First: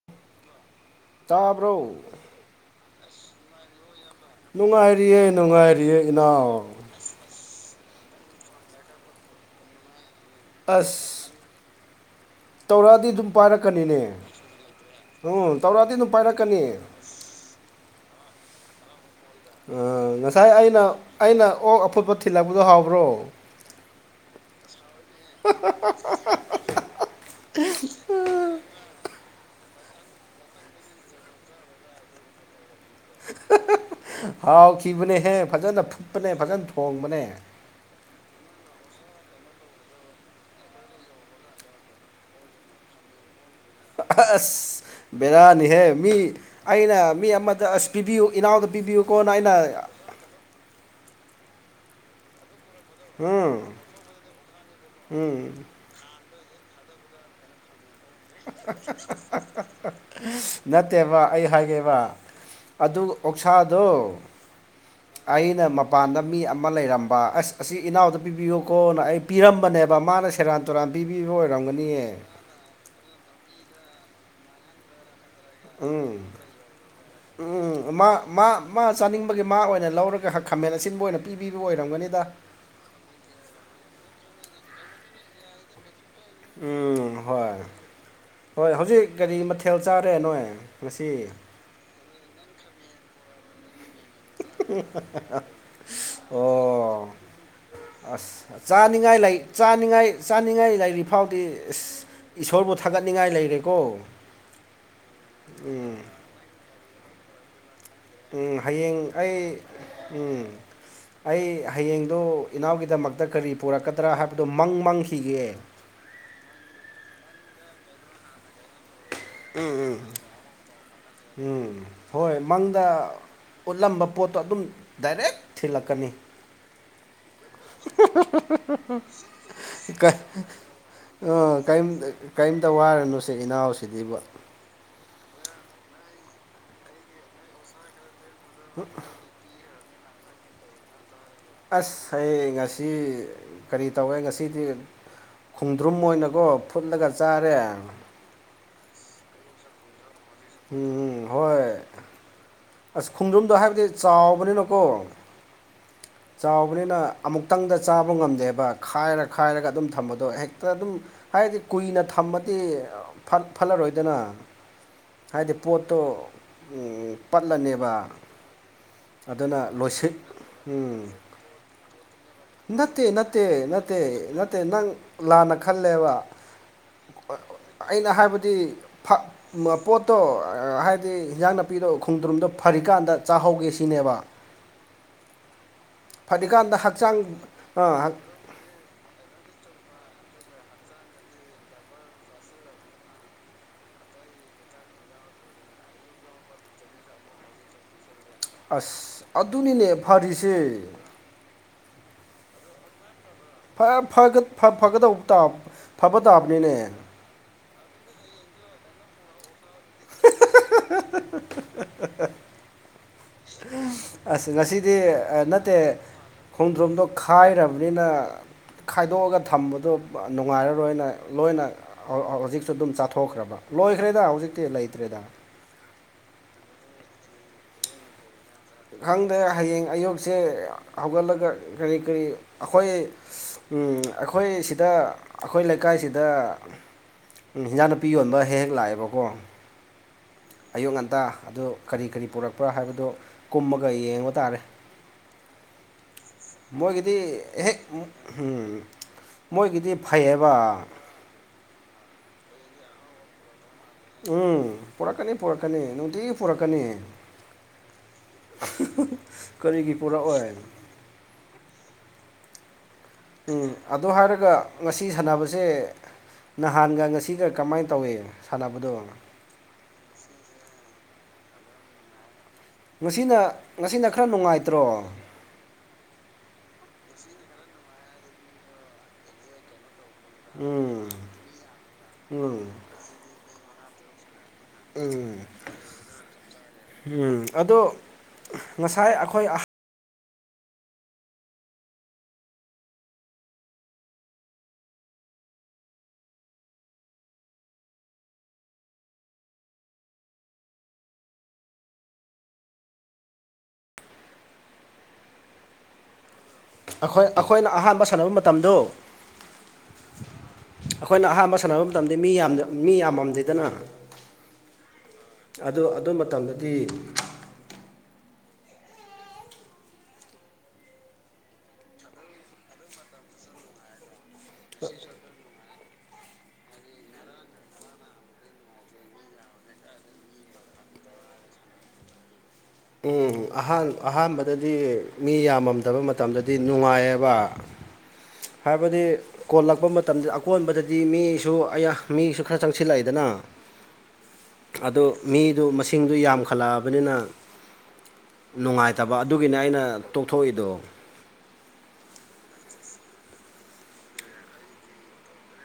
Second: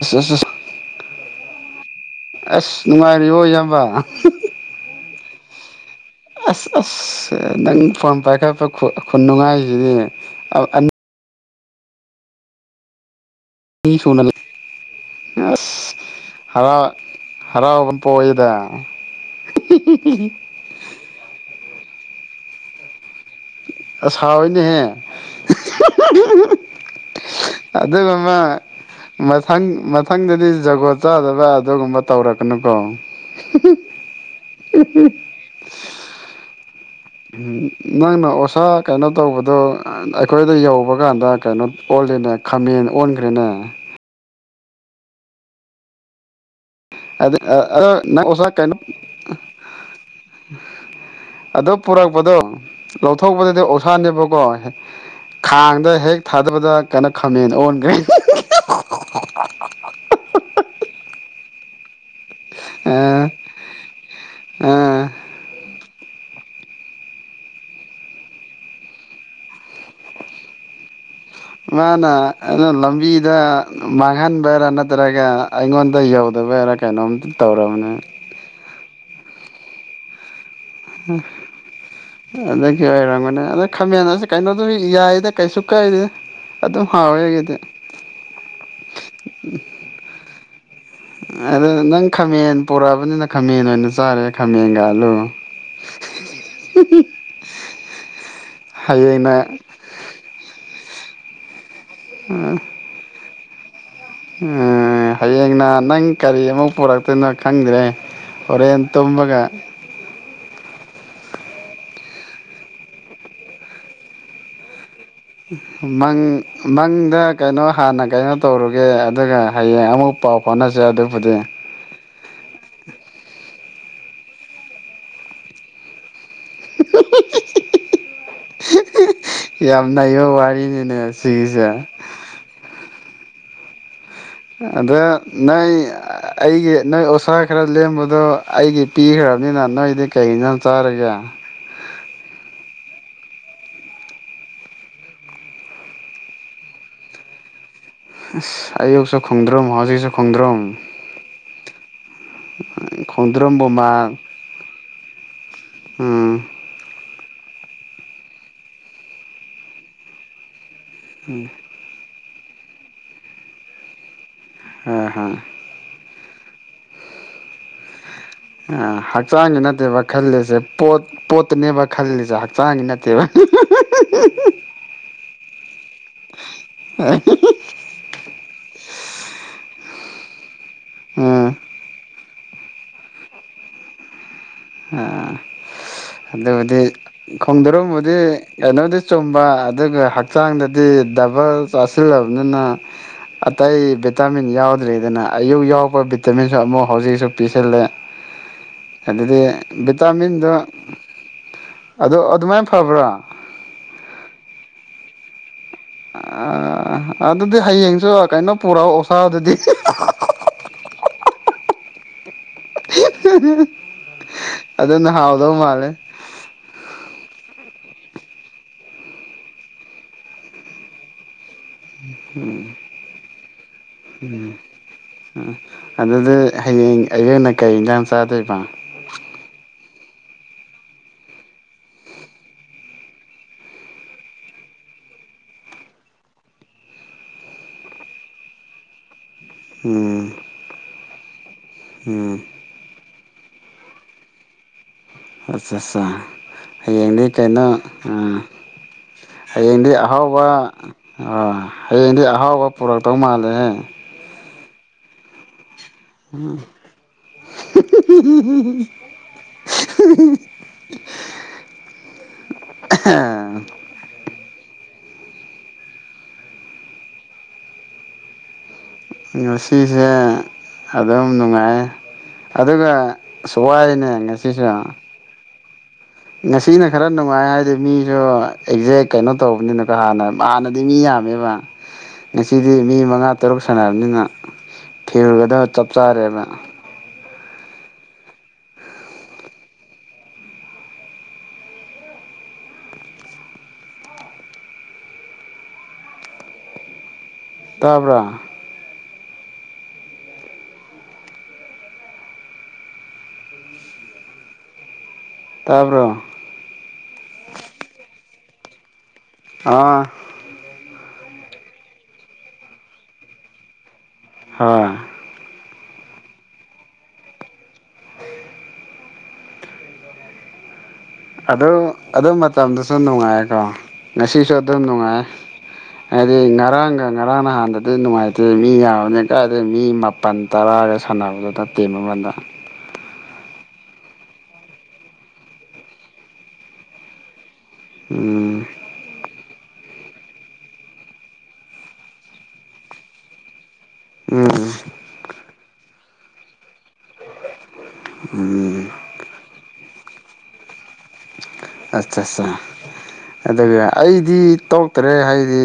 ꯑꯁ ꯑꯁ ꯇꯥꯕ꯭ꯔꯣ ꯑꯁ ꯅꯨꯡꯉꯥꯏꯔꯤꯕꯣ ꯏꯌꯥꯝꯕ ꯅꯨꯡꯉꯥꯏꯔꯤꯌꯦ ꯅꯨꯡꯉꯥꯏꯔꯤꯌꯦ ꯏꯅꯥꯎ ꯑꯁ ꯑꯁ ꯅꯪ ꯐꯣꯟ ꯄꯥꯏꯈꯠꯄ ꯈꯨꯟꯅꯨꯡꯉꯥꯏꯁꯤꯗꯤ ꯑꯁ ꯇꯧꯔꯛꯑꯗꯤ ꯑꯗꯨꯝ ꯄꯥꯏꯔꯛꯀꯅꯤꯅꯦ ꯁꯨꯅ ꯎꯝ ꯇꯧꯔꯛꯑꯗꯤ ꯑꯗꯨꯝ ꯄꯥꯏꯔꯛꯀꯅꯤ ꯍꯔꯥꯎꯒꯝ ꯄ ꯑꯣꯏꯣꯏꯗ ꯉꯁꯥꯏ ꯑꯩꯅ ꯑꯩꯅ ꯑꯣꯛ ꯑꯐꯨꯠꯄ ꯊꯤꯜꯂꯛꯄꯗꯣ ꯍꯥꯎꯕ꯭ꯔꯣ ꯁꯥꯎꯣꯏꯅꯦꯍꯦ ꯑꯗꯨ ꯃꯃ ꯃꯊꯪ ꯃꯊꯪꯗꯗꯤ ꯖꯒꯣꯠ ꯆꯥꯗꯕ ꯑꯗꯨꯒꯨꯝꯕ ꯇꯧꯔꯛꯀꯅꯨꯀꯣ ꯍꯥꯎꯈꯤꯕꯅꯦꯍꯦ ꯐꯖꯅ ꯐꯨꯨꯞꯄꯅꯦ ꯐꯖꯅ ꯊꯣꯡꯕꯅꯦ ꯅꯪꯅ ꯑꯣꯁꯥ ꯀꯩꯅꯣ ꯇꯧꯕꯗꯣ ꯑꯩꯈꯣꯏꯗ ꯌꯧꯕ ꯀꯥꯟꯗ ꯀꯩꯅꯣ ꯑꯣꯜꯂꯤꯅꯦ ꯈꯥꯃꯦꯟ ꯑꯣꯟꯈ꯭ꯔꯦꯅꯦ ꯑꯁ ꯕꯦꯔꯥꯅꯤꯍꯦ ꯃꯤ ꯑꯩꯅ ꯃꯤ ꯑꯗꯨ ꯑꯃꯗ ꯑꯁ ꯅꯪ ꯄꯤꯕꯤꯌꯨ ꯑꯣꯖꯥ ꯏꯅꯥꯎꯗ ꯄꯤꯕꯤꯌꯨꯀꯣꯅ ꯑꯩꯅ ꯑꯗꯣ ꯄꯨꯔꯛꯄꯗꯣ ꯂꯧꯊꯣꯛꯄꯗꯗꯤ ꯎꯝ ꯑꯣꯁꯥꯅꯦꯕꯀꯣ ꯎꯝ ꯈꯥꯡꯗ ꯍꯦꯛ ꯊꯥꯗꯕꯗ ꯀꯥꯏꯟꯅ ꯈꯥꯝꯃꯦꯅ ꯑꯣꯟꯈ꯭ꯔꯦ ꯅꯠꯇꯦꯕ ꯑꯩ ꯍꯥꯏꯒꯦꯕ ꯑꯗꯨ ꯑ ꯑꯣꯛꯁꯥꯗꯣ ꯑ ꯑꯩꯅ ꯃꯄꯥꯟꯗ ꯃꯤ ꯑꯃ ꯂꯩꯔꯝꯕ ꯑꯁ ꯑꯁꯤ ꯏꯅꯥꯎꯗ ꯄꯤꯕꯤꯌꯨ ꯀꯣꯅ ꯑꯩ ꯄꯤꯔꯝꯕꯅꯦꯕ ꯃꯥꯅ ꯁꯦꯔꯥꯟ ꯇꯨꯔꯥꯟ ꯕꯤ ꯑꯣꯏ ꯃꯥꯅ ꯑꯗꯨꯝ ꯂꯝꯕꯤꯗ ꯃꯥꯡꯍꯟꯕꯔꯥ ꯅꯠꯇ꯭ꯔꯒ ꯑꯩꯉꯣꯟꯗ ꯎꯝ ꯌꯧꯗꯕ ꯌꯥꯔꯥ ꯀꯩꯅꯣꯝꯇ ꯎꯝ ꯇꯧꯔꯕꯅꯦ ꯃꯥ ꯃꯥ ꯃꯥ ꯆꯥꯅꯤꯡꯕꯒꯤ ꯃꯥ ꯑꯣꯏꯅ ꯂꯧꯔꯒ ꯍꯛ ꯈꯥꯃꯦꯟ ꯑꯁꯤꯟꯕ ꯑꯣꯏꯅ ꯄꯤꯕꯤꯕ ꯑꯣꯏꯔꯝꯒꯅꯤꯗ ꯑꯗꯨ ꯌ ꯑꯣꯏꯔꯝꯒꯅꯦ ꯑꯗ ꯈꯥꯃꯦꯟꯁꯤ ꯀꯩꯅꯣꯗ ꯌꯥꯏꯗ ꯀꯩꯁꯨ ꯀꯛꯏꯦ ꯎꯝ ꯍꯣꯏ ꯍꯣꯏ ꯍꯧꯖꯤꯛ ꯀꯒꯥꯔꯤ ꯃꯊꯦꯜ ꯆꯥꯔꯦ ꯅꯣꯏ ꯉꯁꯤ ꯑꯗꯨꯗ ꯅꯪ ꯈꯥꯃꯦꯟ ꯄꯣꯔꯛꯑꯕꯅꯤꯅ ꯈꯥꯃꯦꯟ ꯑꯣꯏꯅꯁ ꯑꯣ ꯑꯁ ꯆꯥꯅꯤꯡꯉꯥꯏ ꯍꯌꯦꯡꯅ ꯆꯥꯅꯤꯡꯉꯥꯏ ꯆꯥꯅꯤꯡꯉꯥꯏ ꯂꯩꯔꯤ ꯐꯥꯎꯗꯤꯁ ꯏꯁꯣꯔꯕꯨ ꯊꯥꯒꯠꯅꯤꯡꯉꯥꯏ ꯂꯩꯔꯦꯀꯣ ꯍꯌꯦꯡꯅ ꯎꯝ ꯅꯪ ꯀꯔꯤ ꯑꯃꯨ ꯄꯨꯔꯛꯇꯣꯏꯅꯣ ꯈꯪꯗ꯭ꯔꯦ ꯎꯝ ꯑꯣꯣꯔꯦꯦꯟꯟ ꯍꯌꯦꯡ ꯇꯝꯕꯒ ꯑꯩ ꯎꯝ ꯑꯩ ꯍꯌꯦꯡꯗꯨ ꯏꯅꯥꯎꯒꯤꯗꯃꯛꯇ ꯀꯔꯤ ꯄꯨꯔꯛꯀꯗ꯭ꯔꯥ ꯍꯥꯏꯕꯗꯨ ꯃꯪ ꯃꯪ ꯃꯪ ꯃꯪꯗ ꯀꯩꯅꯣ ꯍꯥꯟꯅ ꯀꯩꯅꯣ ꯇꯧꯔꯨꯒꯦ ꯑꯗꯨꯒ ꯍꯌꯦꯡ ꯑꯃꯨꯛ ꯄꯥꯎ ꯐꯥꯎꯅꯁꯦ ꯑꯗꯨ ꯎꯝ ꯍꯣꯏ ꯃꯪꯗ ꯎꯠꯂꯝꯕ ꯄꯣꯠꯇꯣ ꯑꯗꯨꯝ ꯗꯥꯏꯔꯦꯛ ꯊꯤꯜꯂꯛꯀꯅꯤ [unintelligible] ꯌꯥꯝ ꯀ ꯅꯩꯕ ꯋꯥꯔꯤꯅꯤꯅꯦ ꯑꯥ ꯀ ꯁꯤꯒꯤꯁꯦ ꯀꯔꯤꯝꯇ ꯋꯥꯔꯅꯨ ꯁꯤ ꯏꯅꯥꯎꯁꯤꯗꯤꯕꯨ ꯑꯗ ꯅꯣꯏ ꯑꯩꯒꯤ ꯅꯣꯏ ꯑꯣꯁꯥ ꯈꯔ ꯂꯦꯝꯕꯗꯣ ꯑꯩꯗꯤ ꯄꯤꯈ꯭ꯔꯕꯅꯤꯅ ꯅꯣꯏꯗꯤ ꯀꯩ ꯅ ꯆꯥꯔꯒꯦ ꯑꯁ ꯑꯩ ꯉꯁꯤ ꯀꯔꯤ ꯇꯧꯋꯦ ꯉꯁꯤꯗꯤ ꯈꯣꯡꯗ꯭ꯔꯨꯝ ꯑꯣꯏꯅꯀꯣ ꯐꯨꯠꯂꯒ ꯆꯥꯔꯦ ꯑꯁ ꯑꯌꯨꯛꯁꯨ ꯈꯣꯡꯗ꯭ꯔꯨꯝꯝ ꯍꯧꯖꯤꯛꯁꯨ ꯈꯣꯡꯗ꯭ꯔꯣꯝ ꯎꯝ ꯍꯣꯏ ꯑꯁ ꯈꯣꯡꯖꯣꯝꯗꯣ ꯈꯣꯡꯗ꯭ꯔꯨꯝꯕꯨ ꯍꯥꯏꯕꯗꯤ ꯃꯥ ꯆꯥꯎꯕꯅꯤꯅꯀꯣ ꯎꯝ ꯍꯥꯎꯕꯅꯤꯅ ꯑꯃꯨꯛꯇꯪꯗ ꯆꯥꯕ ꯉꯝꯗꯦꯕ ꯈꯥꯏꯔ ꯈꯥꯏꯔꯒ ꯑꯗꯨꯝ ꯊꯝꯕꯗꯣ ꯍꯦꯛꯇ ꯑꯗꯨꯝ ꯍꯥꯏꯗꯤ ꯀꯨꯏꯅ ꯊꯝꯃꯗꯤ ꯐꯠꯂꯔꯣꯏꯗꯅ ꯑ ꯍ ꯍꯥꯏꯗꯤ ꯄꯣꯠꯇꯣ ꯄꯠꯂꯅꯦꯕ ꯑ ꯍꯛꯆꯥꯡꯒꯤ ꯑꯗꯨꯅ ꯅꯠꯇꯦꯕ ꯂꯣꯏꯁꯤꯠ ꯈꯜꯂꯤꯁꯦ ꯄꯣꯠ ꯎꯝ ꯄꯣꯠꯇꯅꯦꯕ ꯈꯜꯂꯤꯁꯦ ꯍꯛꯆꯥꯡꯒꯤ ꯅꯠꯇꯦ ꯅꯠꯇꯦꯕ ꯅꯠꯇꯦ ꯅꯠꯇꯦ ꯅꯠꯇꯦ ꯅꯪ ꯂꯥꯟꯅ ꯈꯜꯂꯦꯕ ꯍꯥꯏ ꯑꯩꯅ ꯍꯥꯏꯕꯗꯤ ꯄꯣꯠꯇꯣ ꯍꯥꯏꯗꯤ ꯎꯝ ꯏꯟꯖꯥꯡ ꯅꯥꯄꯤꯗꯣ ꯈꯣꯡꯗ꯭ꯔꯨꯝꯗꯣ ꯐꯔꯤꯀꯥꯟꯗ ꯆꯥꯍꯧꯒꯦ ꯁꯤꯅꯦꯕ ꯑ ꯐꯔꯤꯀꯥꯟꯗ ꯑꯗꯨꯕꯨꯗꯤ ꯍꯛꯆꯥꯡ ꯈꯣꯡꯗꯣꯔꯨꯝꯕꯨꯗꯤ ꯀꯩꯅꯣꯗꯤ ꯆꯨꯝꯕ ꯑꯗꯨꯒ ꯍꯛꯆꯥꯡꯗꯗꯤ ꯗꯕꯜ ꯆꯥꯁꯤꯜꯂꯕꯅꯤꯅ ꯑꯇꯩ ꯚꯤꯇꯥꯃꯤꯟ ꯌꯥꯎꯗ꯭ꯔꯦꯗꯅ ꯑꯌꯨꯛ ꯌꯥꯎꯔꯛꯄ ꯚꯤꯇꯥꯃꯤꯟꯁꯨ ꯑꯃꯨꯛ ꯍꯧꯖꯤꯛꯁꯨ ꯄꯤꯁꯤꯜꯂꯦ [inaudible] ꯑꯁ ꯑꯗꯨꯅꯤꯅꯦ ꯐꯔꯤꯁꯦ ꯑꯗꯣ ꯑꯗꯨꯃꯥꯏꯅ ꯐꯕ꯭ꯔꯥ ꯐ ꯐꯒ ꯐ ꯐꯒꯗꯧꯕ ꯇꯥ ꯐꯕ ꯇꯥꯕꯅꯤꯅꯦ ꯑꯗꯨꯗꯤ ꯍꯌꯦꯡꯁꯨ ꯀꯩꯅꯣ ꯄꯨꯔꯛꯑꯣ ꯑꯣꯁꯥ ꯑꯗꯨꯗꯤ [unintelligible] ꯑꯁ ꯉꯁꯤꯗꯤ ꯑꯗꯨꯅ ꯍꯥꯎꯗꯧ ꯅꯠꯇꯦ ꯃꯥꯜꯂꯦ ꯈꯣꯡꯗ꯭ꯔꯨꯝꯗꯣ ꯈꯥꯏꯔꯕꯅꯤꯅ ꯈꯥꯏꯗꯣꯛꯑꯒ ꯊꯝꯕꯗꯣ ꯅꯨꯡꯉꯥꯏꯔꯔꯣꯏꯅ ꯂꯣꯏꯅ ꯍꯧꯖꯤꯛꯁꯨ ꯑꯗꯨꯝ ꯆꯥꯊꯣꯛꯈ꯭ꯔꯕ ꯂꯣꯏꯈ꯭ꯔꯦꯗ ꯍꯧꯖꯤꯛꯇꯤ ꯂꯩꯇ꯭ꯔꯦꯗ ꯑ ꯑꯗꯨꯗꯤ ꯍꯌꯦꯡ ꯑꯌꯨꯛꯅ ꯀꯩ ꯌꯦꯟꯖꯥꯡ ꯆꯥꯗꯣꯏꯕ ꯈꯪꯗꯦ ꯍꯌꯦꯡ ꯑꯌꯨꯛꯁꯦ ꯍꯧꯒꯠꯂꯒ ꯀꯔꯤ ꯀꯔꯤ ꯑꯩꯈꯣꯏ ꯎꯝ ꯑꯩꯈꯣꯏ ꯁꯤꯗ ꯑꯩꯈꯣꯏ ꯂꯩꯀꯥꯏꯁꯤꯗ ꯍꯤꯟꯖꯥꯡ ꯅꯨꯄꯤ ꯌꯣꯟꯕ ꯍꯦꯛ ꯍꯦꯛ ꯂꯥꯛꯑꯦꯕꯀꯣ ꯎꯝ ꯑꯌꯨꯛ ꯉꯟꯇꯥ ꯑꯗꯨ ꯀꯔꯤ ꯀꯔꯤ ꯎꯝ ꯄꯨꯔꯛꯄ꯭ꯔ ꯍꯥꯏꯕꯗꯨ ꯀꯨꯝꯃꯒ ꯌꯦꯡꯕ ꯇꯥꯔꯦ ꯑꯠꯆꯥꯆꯥ ꯍꯌꯦꯡꯗꯤ ꯃꯣꯏꯒꯤꯗꯤ ꯀꯩꯅꯣ ꯍꯦꯛ ꯑꯥ ꯍꯌꯦꯡꯗꯤ ꯃꯣꯏꯒꯤꯗꯤ ꯑꯍꯥꯎꯕ ꯐꯩꯌꯦꯕ ꯍꯌꯦꯡꯗꯤ ꯑꯍꯥꯎꯕ ꯄꯨꯔꯛꯇꯧ ꯃꯥꯜꯂꯦꯍꯦ ꯎꯝ ꯄꯨꯔꯛꯀꯅꯤ ꯄꯨꯔꯛꯀꯅꯤ ꯅꯨꯡ ꯇꯤꯒꯤ ꯄꯨꯔꯛꯀꯅꯤ ꯀꯔꯤꯒꯤ ꯄꯨꯔꯛꯑꯣꯏ [unintelligible] ꯎꯝ ꯑꯗꯨꯗ ꯍꯥꯏꯔꯒ ꯉꯁꯤ ꯁꯥꯟꯅꯕꯁꯦ ꯅꯍꯥꯟꯒ ꯉꯁꯤꯒ ꯀꯃꯥꯏꯅ ꯇꯧꯏ ꯁꯥꯟꯅꯕꯗꯣ ꯉꯁꯤꯁꯦ ꯑꯗꯨꯝ ꯅꯨꯡꯉꯥꯏ ꯑꯗꯨꯒ ꯉꯁꯤꯅ ꯑꯁ ꯋꯥꯌꯦꯅꯦ ꯉꯁꯤꯅ ꯈꯔ ꯉꯁꯤꯁꯨ ꯅꯨꯡꯉꯥꯏꯇ꯭ꯔꯣ ꯉꯁꯤꯅ ꯈꯔ ꯅꯨꯡꯉꯥꯏ ꯍꯥꯏꯗꯤ ꯃꯤꯁꯨ ꯑꯦꯛꯖꯦꯛ ꯀꯩꯅꯣ ꯇꯧꯕꯅꯤꯅꯀꯣ ꯍꯥꯟꯅ ꯍꯥꯟꯅꯗꯤ ꯃꯤ ꯎꯝ ꯌꯥꯝꯃꯦꯕ ꯎꯝ ꯉꯁꯤꯗꯤ ꯃꯤ ꯃꯉꯥ ꯇꯔꯨꯛ ꯁꯥꯟꯔꯕꯅꯤꯅ ꯎꯝ ꯐꯤꯜꯒꯗꯣ ꯆꯞ ꯆꯥꯔꯦꯅ ꯎꯝ ꯑꯗꯣ ꯉꯁꯥꯏ ꯑꯩꯈꯣꯏ ꯇꯥꯕ꯭ꯔ ꯇꯥꯕ꯭ꯔꯣ ꯑꯩꯈꯣꯏ ꯑꯩꯈꯣꯏꯅ ꯑꯍꯥꯟꯕ ꯁꯥꯟꯅꯕ ꯃꯇꯝꯗꯣ ꯑꯥ ꯑꯩꯈꯣꯏꯅ ꯑꯍꯥꯟꯕ ꯁꯥꯟꯅꯕ ꯃꯇꯝꯗꯤ ꯃꯤ ꯌꯥꯝ ꯃꯤ ꯌꯥꯝꯃꯝꯗꯦꯗꯅ ꯍꯣꯏ ꯑꯗꯨ ꯑꯗꯨ ꯃꯇꯝꯗꯗꯤ [inaudible] ꯑꯗꯨ ꯑꯗꯨ ꯃꯇꯝꯗꯨꯁꯨ ꯅꯨꯡꯉꯥꯏꯀꯣ ꯉꯁꯤꯁꯨ ꯑꯗꯨꯝ ꯅꯨꯡꯉꯥꯏ ꯍꯥꯏꯗꯤ ꯉꯔꯥꯡꯒ ꯉꯔꯥꯡ ꯅꯍꯥꯟꯗꯗꯤ ꯅꯨꯡꯉꯥꯏꯇꯦ ꯃꯤ ꯌꯥꯝꯕꯅꯤꯅ ꯀꯥꯏꯗꯩ ꯃꯤ ꯃꯥ ꯄꯟ ꯇꯔꯥꯒ ꯁꯥꯟꯅꯕꯗꯨꯗ ꯇꯤꯝ ꯑꯃꯗ ꯎꯝ ꯑꯍꯥꯟ ꯑꯍꯥꯟꯕꯗꯗꯤ ꯃꯤ ꯌꯥꯝꯃꯝꯗꯕ ꯃꯇꯝꯗꯗꯤ ꯅꯨꯡꯉꯥꯏꯌꯦꯕ ꯎꯝ ꯍꯥꯏꯕꯗꯤ ꯀꯣꯜꯂꯛꯄ ꯃꯇꯝꯗ ꯑꯀꯣꯟꯕꯗꯗꯤ ꯃꯤꯁꯨ ꯑ ꯃꯤꯁꯨ ꯈꯔ ꯆꯪꯁꯤꯜꯂꯛꯑꯦꯗꯅ [inaudible] ꯑꯗꯨ ꯃꯤꯗꯨ ꯃꯁꯤꯡꯗꯨ ꯌꯥꯝꯈꯜꯂꯛꯑꯕꯅꯤꯅ ꯎꯝ ꯅꯨꯡꯉꯥꯏꯇꯕ ꯑꯗꯨꯒꯤꯅꯦ ꯑꯩꯅ ꯇꯣꯛꯊꯣꯛꯏꯗꯣ ꯑꯠꯆꯥꯆꯥ ꯑꯗꯨꯒ ꯑꯩꯗꯤ ꯇꯣꯛꯇ꯭ꯔꯦ ꯍꯥꯏꯗꯤ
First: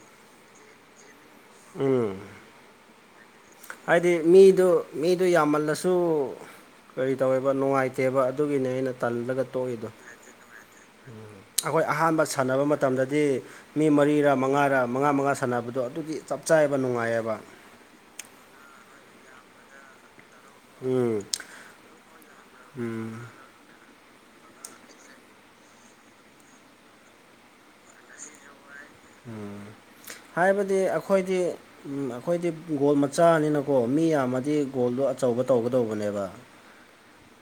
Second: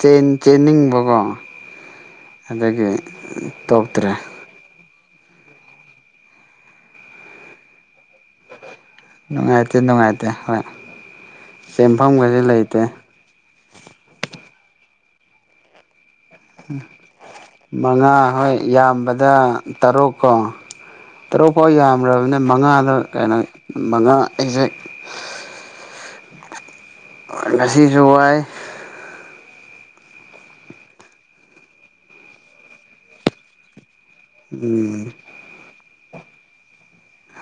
ꯆꯦꯟ ꯆꯦꯟꯅꯤꯡꯕꯀꯣ ꯎꯝ ꯑꯗꯒꯤ ꯎꯝ ꯍꯥꯏꯗꯤ ꯃꯤꯗꯨ ꯃꯤꯗꯨ ꯌꯥꯝꯃꯜꯂꯁꯨ ꯀꯔꯤ ꯇꯧꯋꯦꯕ ꯅꯨꯡꯉꯥꯏꯇꯦꯕ ꯑꯗꯨꯒꯤꯅꯦ ꯑꯩꯅ ꯇꯜꯂꯒ ꯅꯨꯡꯉꯥꯏꯇꯦ ꯇꯣꯛꯏꯗꯣ ꯅꯨꯡꯉꯥꯏꯇꯦ ꯍꯣꯏ ꯎ ꯑꯩꯈꯣꯏ ꯑꯍꯥꯟꯕ ꯆꯦꯟꯐꯝꯒꯁꯦ ꯁꯥꯟꯅꯕ ꯂꯩꯇꯦ ꯃꯇꯝꯗꯗꯤ ꯃꯤ ꯃꯔꯤꯔ ꯃꯉꯥꯔ ꯃꯉꯥ ꯃꯉꯥ ꯁꯥꯟꯅꯕꯗꯣ ꯑꯗꯨꯒꯤ ꯆꯞ ꯆꯥꯕ ꯅꯨꯡꯉꯥꯏꯌꯦꯕ ꯃꯉꯥ ꯍꯣꯏ ꯌꯥꯝꯕꯗ ꯇꯔꯨꯛ ꯀꯣ ꯎꯝ ꯇꯔꯨꯛ ꯐꯥꯎ ꯌꯥꯝ꯭ꯔꯕꯅꯦ ꯃꯉꯥꯗ ꯀꯩꯅꯣ ꯃꯉꯥ ꯑꯦꯛꯖꯦꯛ ꯉꯁꯤꯁꯨ ꯋꯥꯏ ꯎꯝ ꯍꯥꯏꯕꯗꯤ ꯑꯩꯈꯣꯏꯗꯤ ꯑꯩꯈꯣꯏꯗꯤ ꯒꯣꯜ ꯃꯆꯥꯅꯤꯅꯀꯣ ꯃꯤ ꯌꯥꯝꯃꯥ ꯗꯤ ꯒꯣꯜꯗꯣ ꯑꯆꯧꯕ ꯇꯧꯒꯗꯧꯕꯅꯦꯕ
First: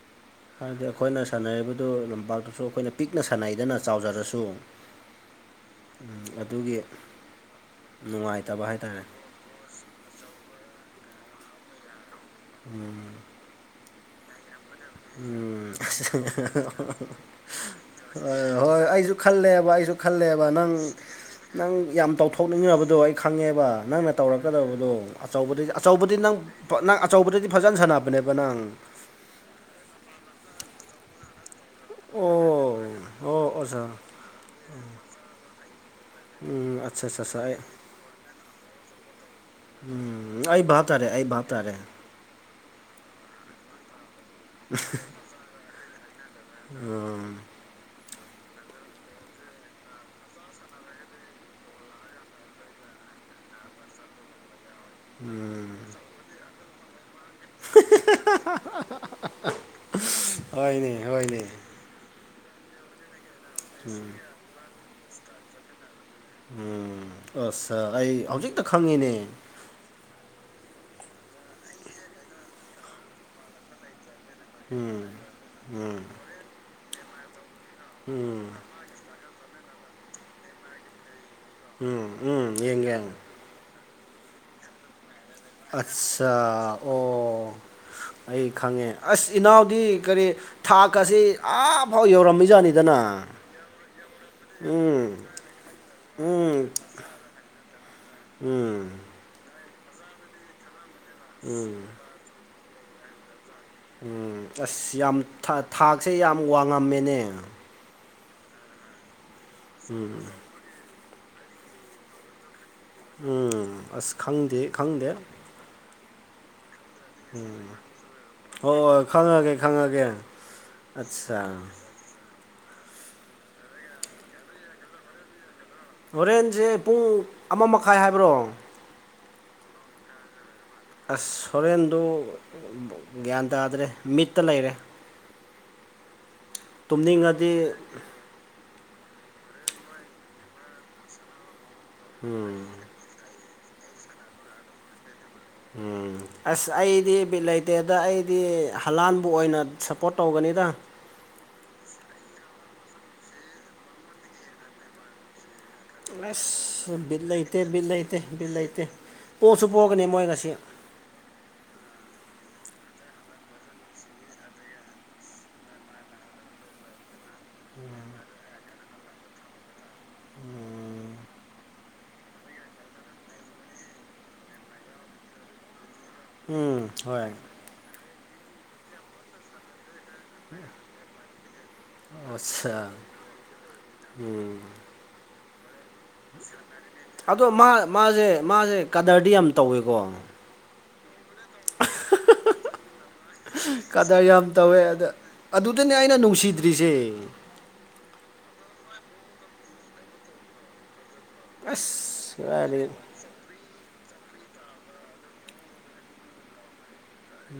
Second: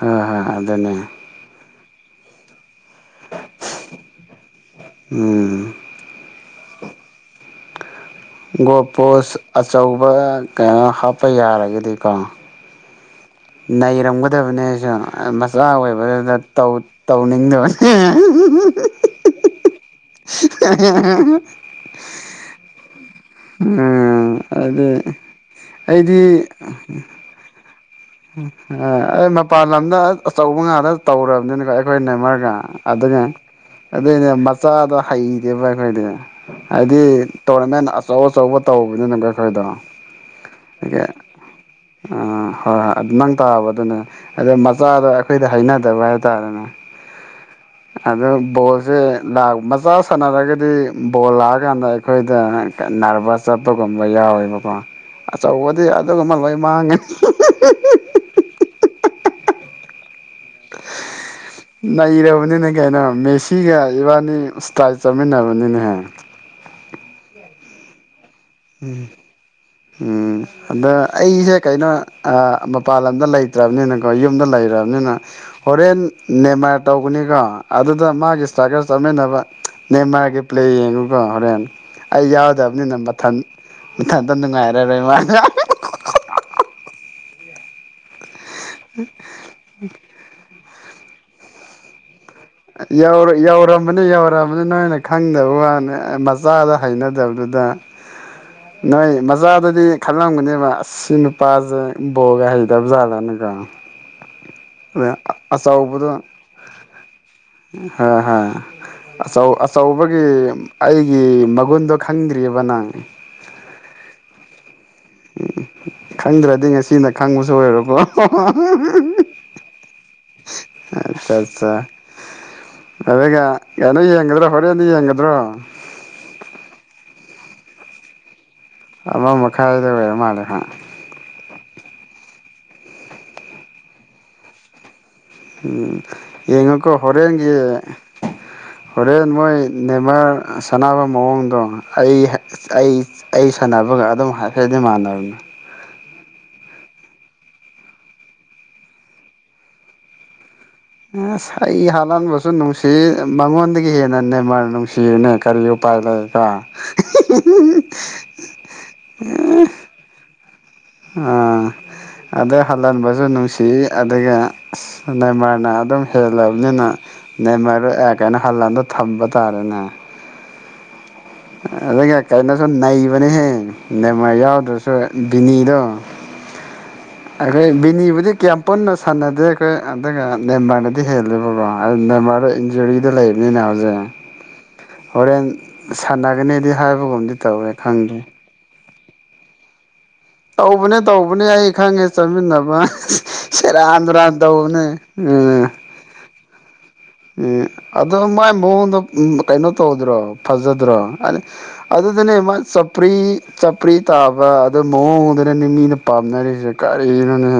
ꯍꯥ ꯍꯥꯏ ꯍꯥꯏꯕꯗꯤ ꯑꯩꯈꯣꯏꯅ ꯁꯥꯟꯅꯔꯤꯕꯗꯨ ꯂꯝꯄꯥꯛꯇꯁꯨ ꯑꯩꯈꯣꯏꯅ ꯄꯤꯛꯅ ꯁꯥꯟꯅꯩꯗꯅ ꯆꯥꯎꯖꯔꯁꯨ ꯎꯝ ꯑꯗꯨꯒꯤ ꯅꯨꯡꯉꯥꯏꯇꯕ ꯍꯥꯏꯇꯥꯔꯦ ꯒꯣꯄꯣꯁ ꯑꯆꯧꯕ ꯀꯩꯅꯣ ꯍꯥꯞꯄ ꯌꯥꯔꯒꯗꯤꯀꯣ ꯎꯝ ꯅꯩꯔꯝꯒꯗꯕꯅꯦ ꯆꯥ ꯃꯆꯥ ꯑꯣꯏꯕꯗꯨꯗ ꯇꯧ ꯇꯧꯅꯤꯡꯗꯕꯅꯤ ꯍꯣꯏ ꯍꯣꯏ ꯑꯩꯁꯨ ꯈꯜꯂꯦꯕ ꯑꯩꯁꯨ ꯈꯜꯂꯦꯕ ꯅꯪ ꯅꯪ ꯌꯥꯝ ꯇꯧꯊꯣꯛꯅꯤꯡꯉꯕꯗꯨ ꯑꯩ ꯈꯪꯉꯦꯕ ꯅꯪꯅ ꯎꯝ ꯑꯗꯨ ꯇꯧꯔꯛꯀꯗꯕꯗꯣ ꯑꯆꯧꯕꯗꯩꯗꯤꯞ ꯑꯆꯧꯕꯗꯤ ꯅꯪ ꯑꯩꯗꯤ ꯅꯪ ꯑꯆꯧꯕꯗꯗꯤ ꯐꯖꯟ ꯁꯥꯟꯅ ꯎ ꯑꯥ ꯑꯩ ꯃꯄꯥꯟ ꯂꯝꯗ ꯑꯆꯧꯕ ꯉꯥꯛꯇ ꯇꯧꯔꯕꯅꯤꯅ ꯚꯥꯏ ꯑꯩꯈꯣꯏ ꯅꯦꯝꯃꯔꯒ ꯑꯣ ꯑꯗꯨꯅꯦ ꯑꯣ ꯑꯣꯖꯥ ꯑꯗꯨꯏꯅꯦ ꯃꯆꯥꯗꯣ ꯍꯩꯇꯦꯕ ꯑꯩꯈꯣꯏꯗꯤ ꯎꯝ ꯍꯥꯏꯗꯤ ꯑꯠꯆꯥ ꯑꯠꯆꯥ ꯑꯠꯆꯥ ꯑꯩ ꯇꯣꯔꯅꯃꯦꯟ ꯑꯆꯧ ꯑꯆꯧꯕ ꯇꯧꯕꯅꯤꯅ [unintelligible] ꯎꯝ ꯑꯩ ꯚꯥꯞ ꯇꯥꯔꯦ ꯑꯩ ꯚꯥꯞ ꯇꯥꯔꯦ ꯑ ꯍꯣꯏ ꯑꯗꯨ ꯅꯪ ꯇꯥꯕ ꯑꯗꯨꯅꯦ ꯑꯗꯣ ꯃꯆꯥꯗꯣ ꯑꯩꯈꯣꯏꯗ ꯍꯩꯅꯗꯦꯕ ꯍꯥꯏ ꯇꯔꯦꯅꯦ ꯎꯝ ꯑꯗꯨ ꯕꯣꯜꯁꯦ ꯂꯥꯛ ꯃꯆꯥ ꯁꯥꯟꯅꯔꯒꯗꯤ ꯕꯣꯜ ꯂꯥꯛꯑꯀꯥꯟꯗ ꯑꯩꯈꯣꯏꯗ ꯅꯥꯔꯕꯁ ꯆꯠꯄꯒꯨꯝꯕ ꯌꯥꯎꯋꯦꯕꯀꯣ ꯎꯝ ꯑꯆꯧꯕꯗꯤ ꯑꯗꯨꯒꯨꯝꯕ ꯂꯣꯏ ꯃꯥꯡꯉꯦ ꯍꯣꯏꯅꯦ ꯍꯣꯏꯅꯦ ꯅꯩꯔꯕꯅꯤꯅꯦ ꯀꯩꯅꯣ ꯃꯦꯁꯤꯒ ꯏꯕꯥꯅꯤ ꯏꯁꯇꯥꯏꯜ ꯆꯥꯃꯤꯟꯅꯕꯅꯤꯅꯦꯍꯦ ꯎꯝ ꯑꯁ ꯆꯥ ꯑꯩ ꯍꯧꯖꯤꯛꯇꯥ ꯎꯝ ꯎꯝ ꯑꯗ ꯑꯩꯁꯦ ꯀꯩꯅꯣ ꯑꯥ ꯃꯄꯥꯟ ꯂꯝꯗ ꯂꯩꯇ꯭ꯔꯕꯅꯤꯅ ꯑꯣ ꯌꯨꯝꯗ ꯂꯩꯔꯕꯅꯤꯅ ꯎꯝ ꯍꯣꯔꯦꯟ ꯎꯝ ꯅꯦꯃꯥꯔ ꯇꯧꯕꯅꯤꯀꯣ ꯑꯗꯨꯗ ꯃꯥꯒꯤ ꯎꯝ ꯏꯁꯇ꯭ꯔꯥꯏꯀꯔ ꯆꯠꯃꯤꯟꯅꯕ ꯅꯦꯝꯃꯔꯒ ꯄ꯭ꯂꯦ ꯌꯦꯡꯉꯨꯀꯣ ꯍꯣꯔꯦꯟ ꯎꯝ ꯑꯩ ꯎꯝ ꯌꯦꯡ ꯌꯥꯎꯗꯕꯅꯤꯅ ꯌꯦꯡ ꯃꯊꯟ ꯃꯊꯟꯇꯥ ꯅꯨꯉꯥꯏꯔꯔꯣꯏ ꯃꯥ ꯑꯠꯆꯥꯥ ꯑꯣ ꯑꯩ ꯈꯪꯉꯦ ꯑꯁ ꯏꯅꯥꯎꯗꯤ ꯀꯔꯤ ꯊꯥꯛ ꯀꯥꯁꯤ ꯑꯥꯐꯥꯎ ꯌꯧꯔꯝꯃꯤ ꯌꯧꯔ ꯌꯧꯔꯝꯃꯅꯤ ꯌꯧꯔꯑꯝꯃꯅꯤ ꯅꯣꯏꯅ ꯎꯝ ꯈꯪꯗꯕ ꯋꯥꯅꯦ ꯎꯝ ꯃꯆꯥꯗ ꯍꯩꯅꯗꯕꯗꯨꯗ ꯎꯝ ꯅꯣꯏ ꯃꯆꯥꯠ ꯑꯗꯨꯗꯤ ꯈꯜꯂꯝꯒꯅꯦꯕ ꯑꯁ ꯁꯤ ꯅꯨꯄꯥꯁꯦ ꯕꯣꯜꯒ ꯍꯩꯇꯕ ꯖꯥꯠꯂꯥꯅꯀꯣ ꯎ ꯑꯁ ꯌꯥꯝ ꯊꯥꯛ ꯊꯥꯛꯁꯦ ꯌꯥꯝ ꯋꯥꯡꯉꯝꯃꯦꯅꯦ ꯍꯥꯣꯏ ꯍꯣꯏꯆꯧ ꯑꯆꯧꯕꯒꯤ ꯑꯩꯒꯤ ꯃꯒꯨꯟꯗꯣ ꯈꯪꯗ꯭ꯔꯤꯕ ꯅꯪ ꯎꯝ ꯑꯁ ꯈꯪꯗꯦ ꯈꯪꯗꯦ ꯎꯝ ꯈꯪꯗ꯭ꯔꯗꯤ ꯉꯁꯤꯅ ꯈꯪꯕꯁꯨ ꯑꯣꯏꯔꯣꯀꯣ ꯍꯣꯏ ꯍꯣꯏ ꯈꯪꯉꯒꯦ ꯈꯪꯉꯒꯦ ꯑꯠꯆꯥ ꯆꯥ ꯑꯗꯨꯒ ꯀꯩꯅꯣ ꯌꯦꯡꯒꯗ꯭ꯔꯣ ꯍꯣꯔꯦꯟꯗꯤ ꯌꯦꯡꯒꯗ꯭ꯔꯣ ꯍꯣꯔꯦꯟꯁꯦ ꯄꯨꯡ ꯑꯃ ꯃꯈꯥꯏ ꯍꯥꯏꯕ꯭ꯔꯣ ꯑꯃ ꯃꯈꯥꯏꯗ ꯑꯣꯏꯔ ꯃꯥꯜꯂꯦ ꯍꯣꯏ ꯑꯁ ꯍꯣꯔꯦꯟꯗꯨ ꯒ꯭ꯌꯥꯟ ꯇꯥꯗ꯭ꯔꯦ ꯃꯤꯠꯇ ꯂꯩꯔꯦ ꯎꯝ ꯌꯦꯉꯣꯀꯣ ꯍꯣꯔꯦꯟꯒꯤ ꯇꯨꯝꯅꯤꯡꯉꯗꯤ ꯍꯣꯔꯦꯟ ꯃꯣꯏ ꯅꯦꯃꯔ ꯁꯥꯟꯅꯕ ꯃꯑꯣꯡꯗꯣ ꯑꯩ ꯑꯩ ꯑꯩ ꯁꯥꯟꯅꯕꯒ ꯑꯗꯨꯝ ꯍꯥꯏꯐꯦꯠꯇꯤ ꯃꯥꯟꯅꯕꯅꯤ ꯎꯝ ꯑꯁ ꯑꯩꯗꯤ ꯕꯤꯠ ꯂꯩꯇꯦꯗ ꯑꯩꯗꯤ ꯍꯂꯥꯟꯕꯨ ꯑꯣꯏꯅ ꯁꯞꯄꯣꯔꯠ ꯇꯧꯒꯅꯤꯗ ꯑꯁ ꯑꯩ ꯍꯂꯥꯟꯕꯨꯁꯨ ꯅꯨꯡꯁꯤ ꯃꯉꯣꯟꯗꯒꯤ ꯍꯦꯟꯅ ꯅꯦ ꯅꯦꯃꯥꯔꯅ ꯅꯨꯡꯁꯤꯅꯦ ꯀꯔꯤ ꯄꯥꯏꯂ ꯀ ꯑꯁ ꯕꯤꯠ ꯂꯩꯇꯦ ꯕꯤꯠ ꯎ [inaudible] ꯄꯣꯅꯤ ꯃꯣꯏ ꯉꯁꯤ ꯑꯥ ꯑꯗ ꯍꯜꯂꯟꯕꯨꯁꯨ ꯅꯨꯡꯁꯤ ꯑꯗꯨꯒ ꯅꯃ꯭ꯥꯔꯅ ꯑꯗꯨꯝ ꯍꯦꯜꯂꯕꯅꯤꯅ ꯅꯦꯃꯥꯔꯗꯣ ꯑꯦ ꯀꯩꯅꯣ ꯍꯜꯂꯥꯟꯗꯣ ꯊꯝꯕ ꯇꯥꯔꯦꯅꯦ ꯑꯗꯨꯒ ꯀꯩꯅꯣꯁꯨ ꯅꯩꯕꯅꯦꯍꯦ ꯅꯦꯃꯥꯔ ꯌꯥꯎꯗ꯭ꯔꯁꯨ ꯕꯤꯅꯤꯗꯣ ꯎꯝ ꯍꯣꯏ ꯑꯗꯩ ꯕꯤꯅꯤꯕꯨꯗꯤ ꯀꯌꯥꯝ ꯄꯨꯟꯅ ꯁꯥꯟꯅꯗꯦ ꯀ ꯑꯗꯨꯒ ꯅꯦꯃꯥꯔꯅꯗꯤ ꯍꯦꯜꯂꯦꯕꯀꯣ ꯅꯦꯃꯥꯔꯗꯤ ꯑꯠꯆꯥ ꯏꯟꯖꯨꯔꯤꯗꯣ ꯂꯩꯕꯅꯤꯅ ꯍꯧꯖꯤꯛ ꯎꯝ ꯍꯣꯔꯦꯟ ꯁꯥꯟꯅꯒꯅꯤꯗꯤ ꯍꯥꯏꯕꯒꯨꯝꯗꯤ ꯑꯗꯣ ꯇꯧꯋꯦ ꯃꯥ ꯈꯪꯗꯦ ꯃꯥꯁꯦ ꯃꯥꯁꯦ ꯀꯗꯔꯗꯤ ꯌꯥꯝ ꯇꯧꯋꯦꯀꯣ ꯇꯧꯕꯅꯦ ꯇꯧꯕꯅꯦ ꯑꯩ ꯈꯪꯉꯦ ꯆꯠꯃꯤꯟꯅꯕ ꯁꯦꯔꯥꯟ ꯨꯇꯨꯔꯥꯟ ꯇꯧꯕꯅꯦ ꯎꯝ ꯑꯗꯨꯅꯦ ꯑꯩꯅ ꯅꯨꯡꯁꯤꯗ꯭ꯔꯤꯁꯦ ꯑꯗꯣ ꯃꯥꯏ ꯃꯑꯣꯡꯗ ꯀꯩꯅꯣ ꯇꯧꯗ꯭ꯔꯣ ꯐꯖꯗ꯭ꯔꯣ ꯍꯥꯏꯗꯤ ꯑꯗꯨꯗꯅꯦ ꯑꯁ ꯃꯥ ꯀꯗꯥꯏꯗꯒꯤ ꯁꯄ꯭ꯔꯤ ꯆꯄ꯭ꯔꯤ ꯇꯥꯕ ꯑꯗꯨ ꯃꯑꯣꯡꯗꯨꯅꯦ ꯃꯤꯅ ꯄꯥꯝꯅꯔꯤꯁꯦ ꯀꯔꯤꯅꯣꯅꯦ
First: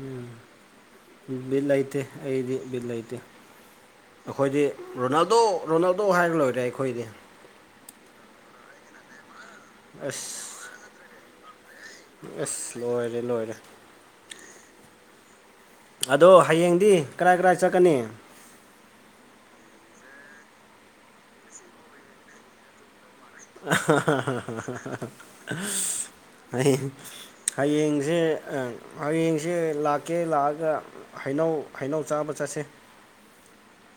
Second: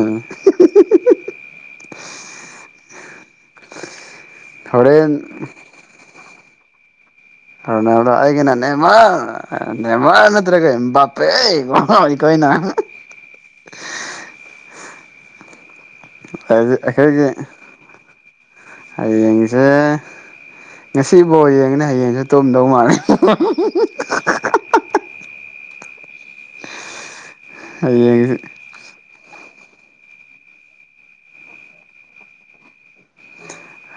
ꯕꯤꯠ ꯂꯩꯇꯦ ꯑꯩꯗꯤ ꯕꯤꯠ ꯂꯩꯇꯦ ꯑꯩꯈꯣꯏꯗꯤ ꯍꯣꯔꯦꯟ ꯔꯣꯅꯥꯜꯗꯣ ꯔꯣꯅꯥꯜꯗꯣ ꯍꯥꯏꯔ ꯂꯣꯏꯔꯦ ꯑꯩꯈꯣꯏꯗꯤ ꯔꫭꯅꯥꯜꯗꯣ ꯑꯩꯒꯤꯅ ꯅꯦꯃꯥꯔ ꯅꯦꯃꯥꯔ ꯅꯠꯇꯔꯒ ꯑꯁ ꯕꯥꯞꯄꯦ ꯑꯁ ꯂꯣꯏꯔꯦ ꯂꯣꯏꯔꯦ ꯑꯗꯣ ꯍꯌꯦꯡꯗꯤ ꯑꯩꯈꯣꯏꯒꯤ ꯀꯔꯥꯏ ꯀꯔꯥꯏ ꯆꯠꯀꯅꯤ ꯍꯌꯦꯡꯁꯦ ꯉꯁꯤ ꯕꯣꯜ ꯌꯦꯡꯑꯗꯤ ꯍꯌꯦꯡꯁꯦ ꯇꯨꯝꯗꯧ ꯃꯥꯜꯂꯦ ꯑ [inaudible] ꯍꯌꯦꯡꯁꯦ ꯍꯌꯦꯡꯁꯦ ꯂꯥꯛꯀꯦ ꯂꯥꯛꯑꯒ ꯍꯩꯅꯧ ꯍꯩꯅꯧ ꯆꯥꯕ ꯆꯠꯁꯦ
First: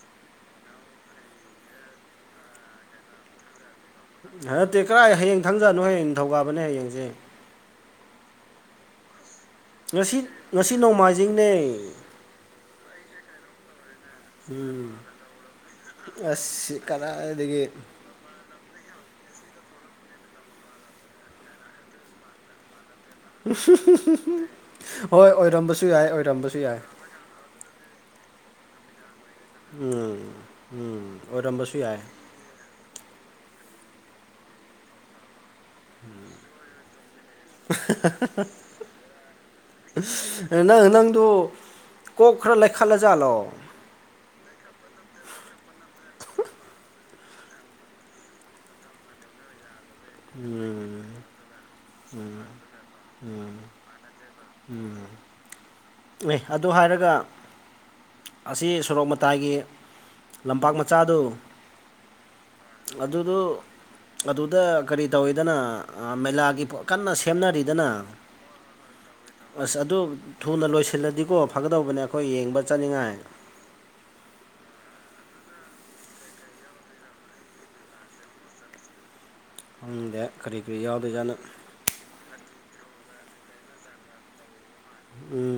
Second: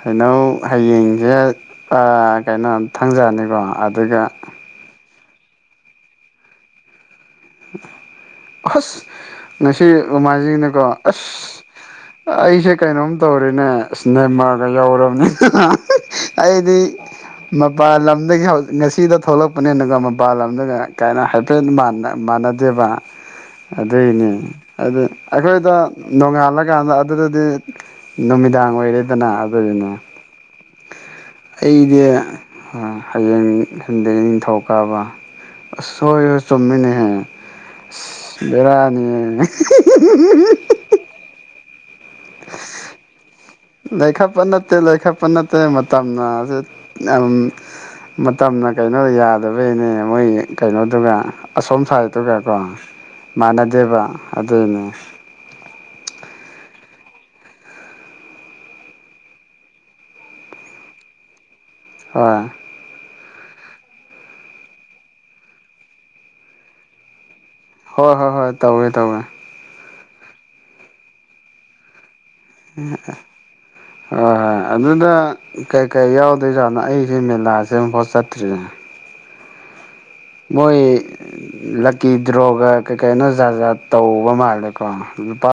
ꯀꯩꯅꯧ ꯍꯌꯦꯡꯁꯦ ꯀꯩꯅꯣ ꯊꯪꯖꯅꯤꯀꯣ ꯅꯠꯇꯦ ꯀꯗꯥꯥꯏ ꯍꯌꯦꯡ ꯊꯪꯖꯅꯣ ꯍꯌꯦꯡ ꯅꯤꯡꯊꯧꯀꯥꯕꯅꯦ ꯍꯌꯦꯡꯁꯦ ꯑꯁ ꯉꯁꯤ ꯉꯁꯤ ꯅꯣꯢꯃꯥꯢꯆꯤꯡꯅꯤꯀꯣ ꯅꯣꯡꯃꯥꯏꯖꯤꯡꯅꯦ ꯑꯁ ꯑꯩꯁꯦ ꯀꯩꯅꯣꯝ ꯇꯧꯔꯦꯅꯦ ꯏꯁ ꯅꯦꯃꯥꯔꯒ ꯎꯝ ꯌꯧꯔꯕꯅꯤꯅ ꯑꯩꯗꯤ ꯑꯁ ꯀꯗꯥꯏꯗꯒꯤ ꯃꯄꯥꯟ ꯂꯝꯗꯒꯤ ꯍꯧꯖꯤꯛ ꯉꯁꯤꯗꯣ ꯊꯣꯛꯂꯛꯄꯅꯦꯅꯒꯣ ꯃꯄꯥꯟ ꯂꯝꯗꯒ ꯀꯥꯏꯅꯣ ꯍꯥꯏꯐꯦꯠ ꯃꯥꯟꯅꯗꯦꯕ ꯑꯗꯨꯏꯅꯦ ꯑꯗꯨ ꯍꯣꯏ ꯑꯩꯈꯣꯏꯗꯣ ꯑꯣꯏꯔꯝꯕꯁꯨ ꯌꯥꯏ ꯑꯣꯏꯔꯝꯕꯁꯨ ꯌꯥꯏ ꯅꯣꯡꯉꯥꯜꯂꯀꯥꯟꯗ ꯑꯗꯨꯗꯗꯤ ꯅꯨꯃꯤꯗꯥꯡ ꯑꯣꯏꯔꯦꯗꯅ ꯑꯗꯨꯗꯨꯅ ꯎꯝ ꯎꯝ ꯑꯣꯏꯔꯝꯕꯁꯨ ꯌꯥꯏ ꯑꯩꯗꯤ ꯍꯌꯦꯡ ꯅꯤꯡꯊꯧ ꯀꯥꯕ ꯑ ꯍꯣꯏ ꯍꯣꯏ ꯆꯨꯝꯃꯤꯅꯤ ꯍꯥꯏ ꯕꯦꯔꯥꯅꯤꯍꯦ ꯅꯪ ꯅꯪꯗꯣ ꯀꯣꯛ ꯈ꯭ꯔ ꯂꯩꯈꯠꯂꯖꯥꯠꯂꯣ ꯂꯩꯈꯠꯄ ꯅꯠꯇꯦ ꯂꯩꯈꯠꯄ ꯅꯠꯇꯦ ꯃꯇꯝꯁ ꯃꯇꯝꯅ ꯀꯩꯅꯣ ꯌꯥꯗꯦ ꯑꯗꯨꯕꯩꯅꯦ ꯃꯣꯏ ꯎꯝ ꯀꯩꯅꯣꯗꯨꯒ ꯑꯁꯣꯝꯁꯥꯏꯗꯨꯨꯒꯀꯣ ꯃꯥꯟꯅꯗꯦꯕ ꯑꯗꯨꯅꯦ ꯑꯦ ꯑꯗꯨ ꯍꯥꯏꯔꯒ ꯑꯁꯤ ꯁꯣꯔꯣꯛ ꯃꯇꯥꯏꯒꯤ ꯂꯝꯄꯥꯛ ꯃꯆꯥꯗꯨ ꯑ ꯑꯗꯨꯗ ꯑꯗꯨꯗ ꯀꯔꯤ ꯇꯧꯋꯤꯗꯅ ꯃꯦꯂꯥꯒꯤ ꯀꯟꯅ ꯁꯦꯝꯅꯔꯤ ꯍꯣꯏ ꯍꯣꯏ ꯍꯣꯏ ꯇꯧꯋꯦ ꯇꯧꯋꯦ ꯑꯁ ꯑꯗꯨ ꯊꯨꯅ ꯂꯣꯏꯁꯤꯜꯂꯗꯤꯀꯣ ꯐꯒꯗꯧꯕꯅꯦ ꯑꯩꯈꯣꯏ ꯌꯦꯡꯕ ꯑ ꯆꯠꯅꯤꯡꯉꯥꯏ ꯍꯣꯏ ꯑꯗꯨꯗ ꯀꯩꯀꯩ ꯌꯥꯎꯗꯣꯏꯖꯥꯠꯅꯣ ꯑꯩꯁꯦ ꯃꯦꯂꯥꯁꯦ ꯑꯃꯨꯛꯐꯥꯎ ꯆꯠꯇ꯭ꯔꯤꯅꯦ ꯫ ꯑꯪꯗ ꯃꯣꯏ ꯂ ꯀꯤꯗ꯭ꯔꯣꯒ ꯀꯩ ꯀꯩꯅꯣ ꯖꯥꯠꯖꯥꯠ ꯇꯧꯕ ꯃꯥꯜꯂꯦꯀꯣ ꯂꯨꯄꯥ ꯎꯝ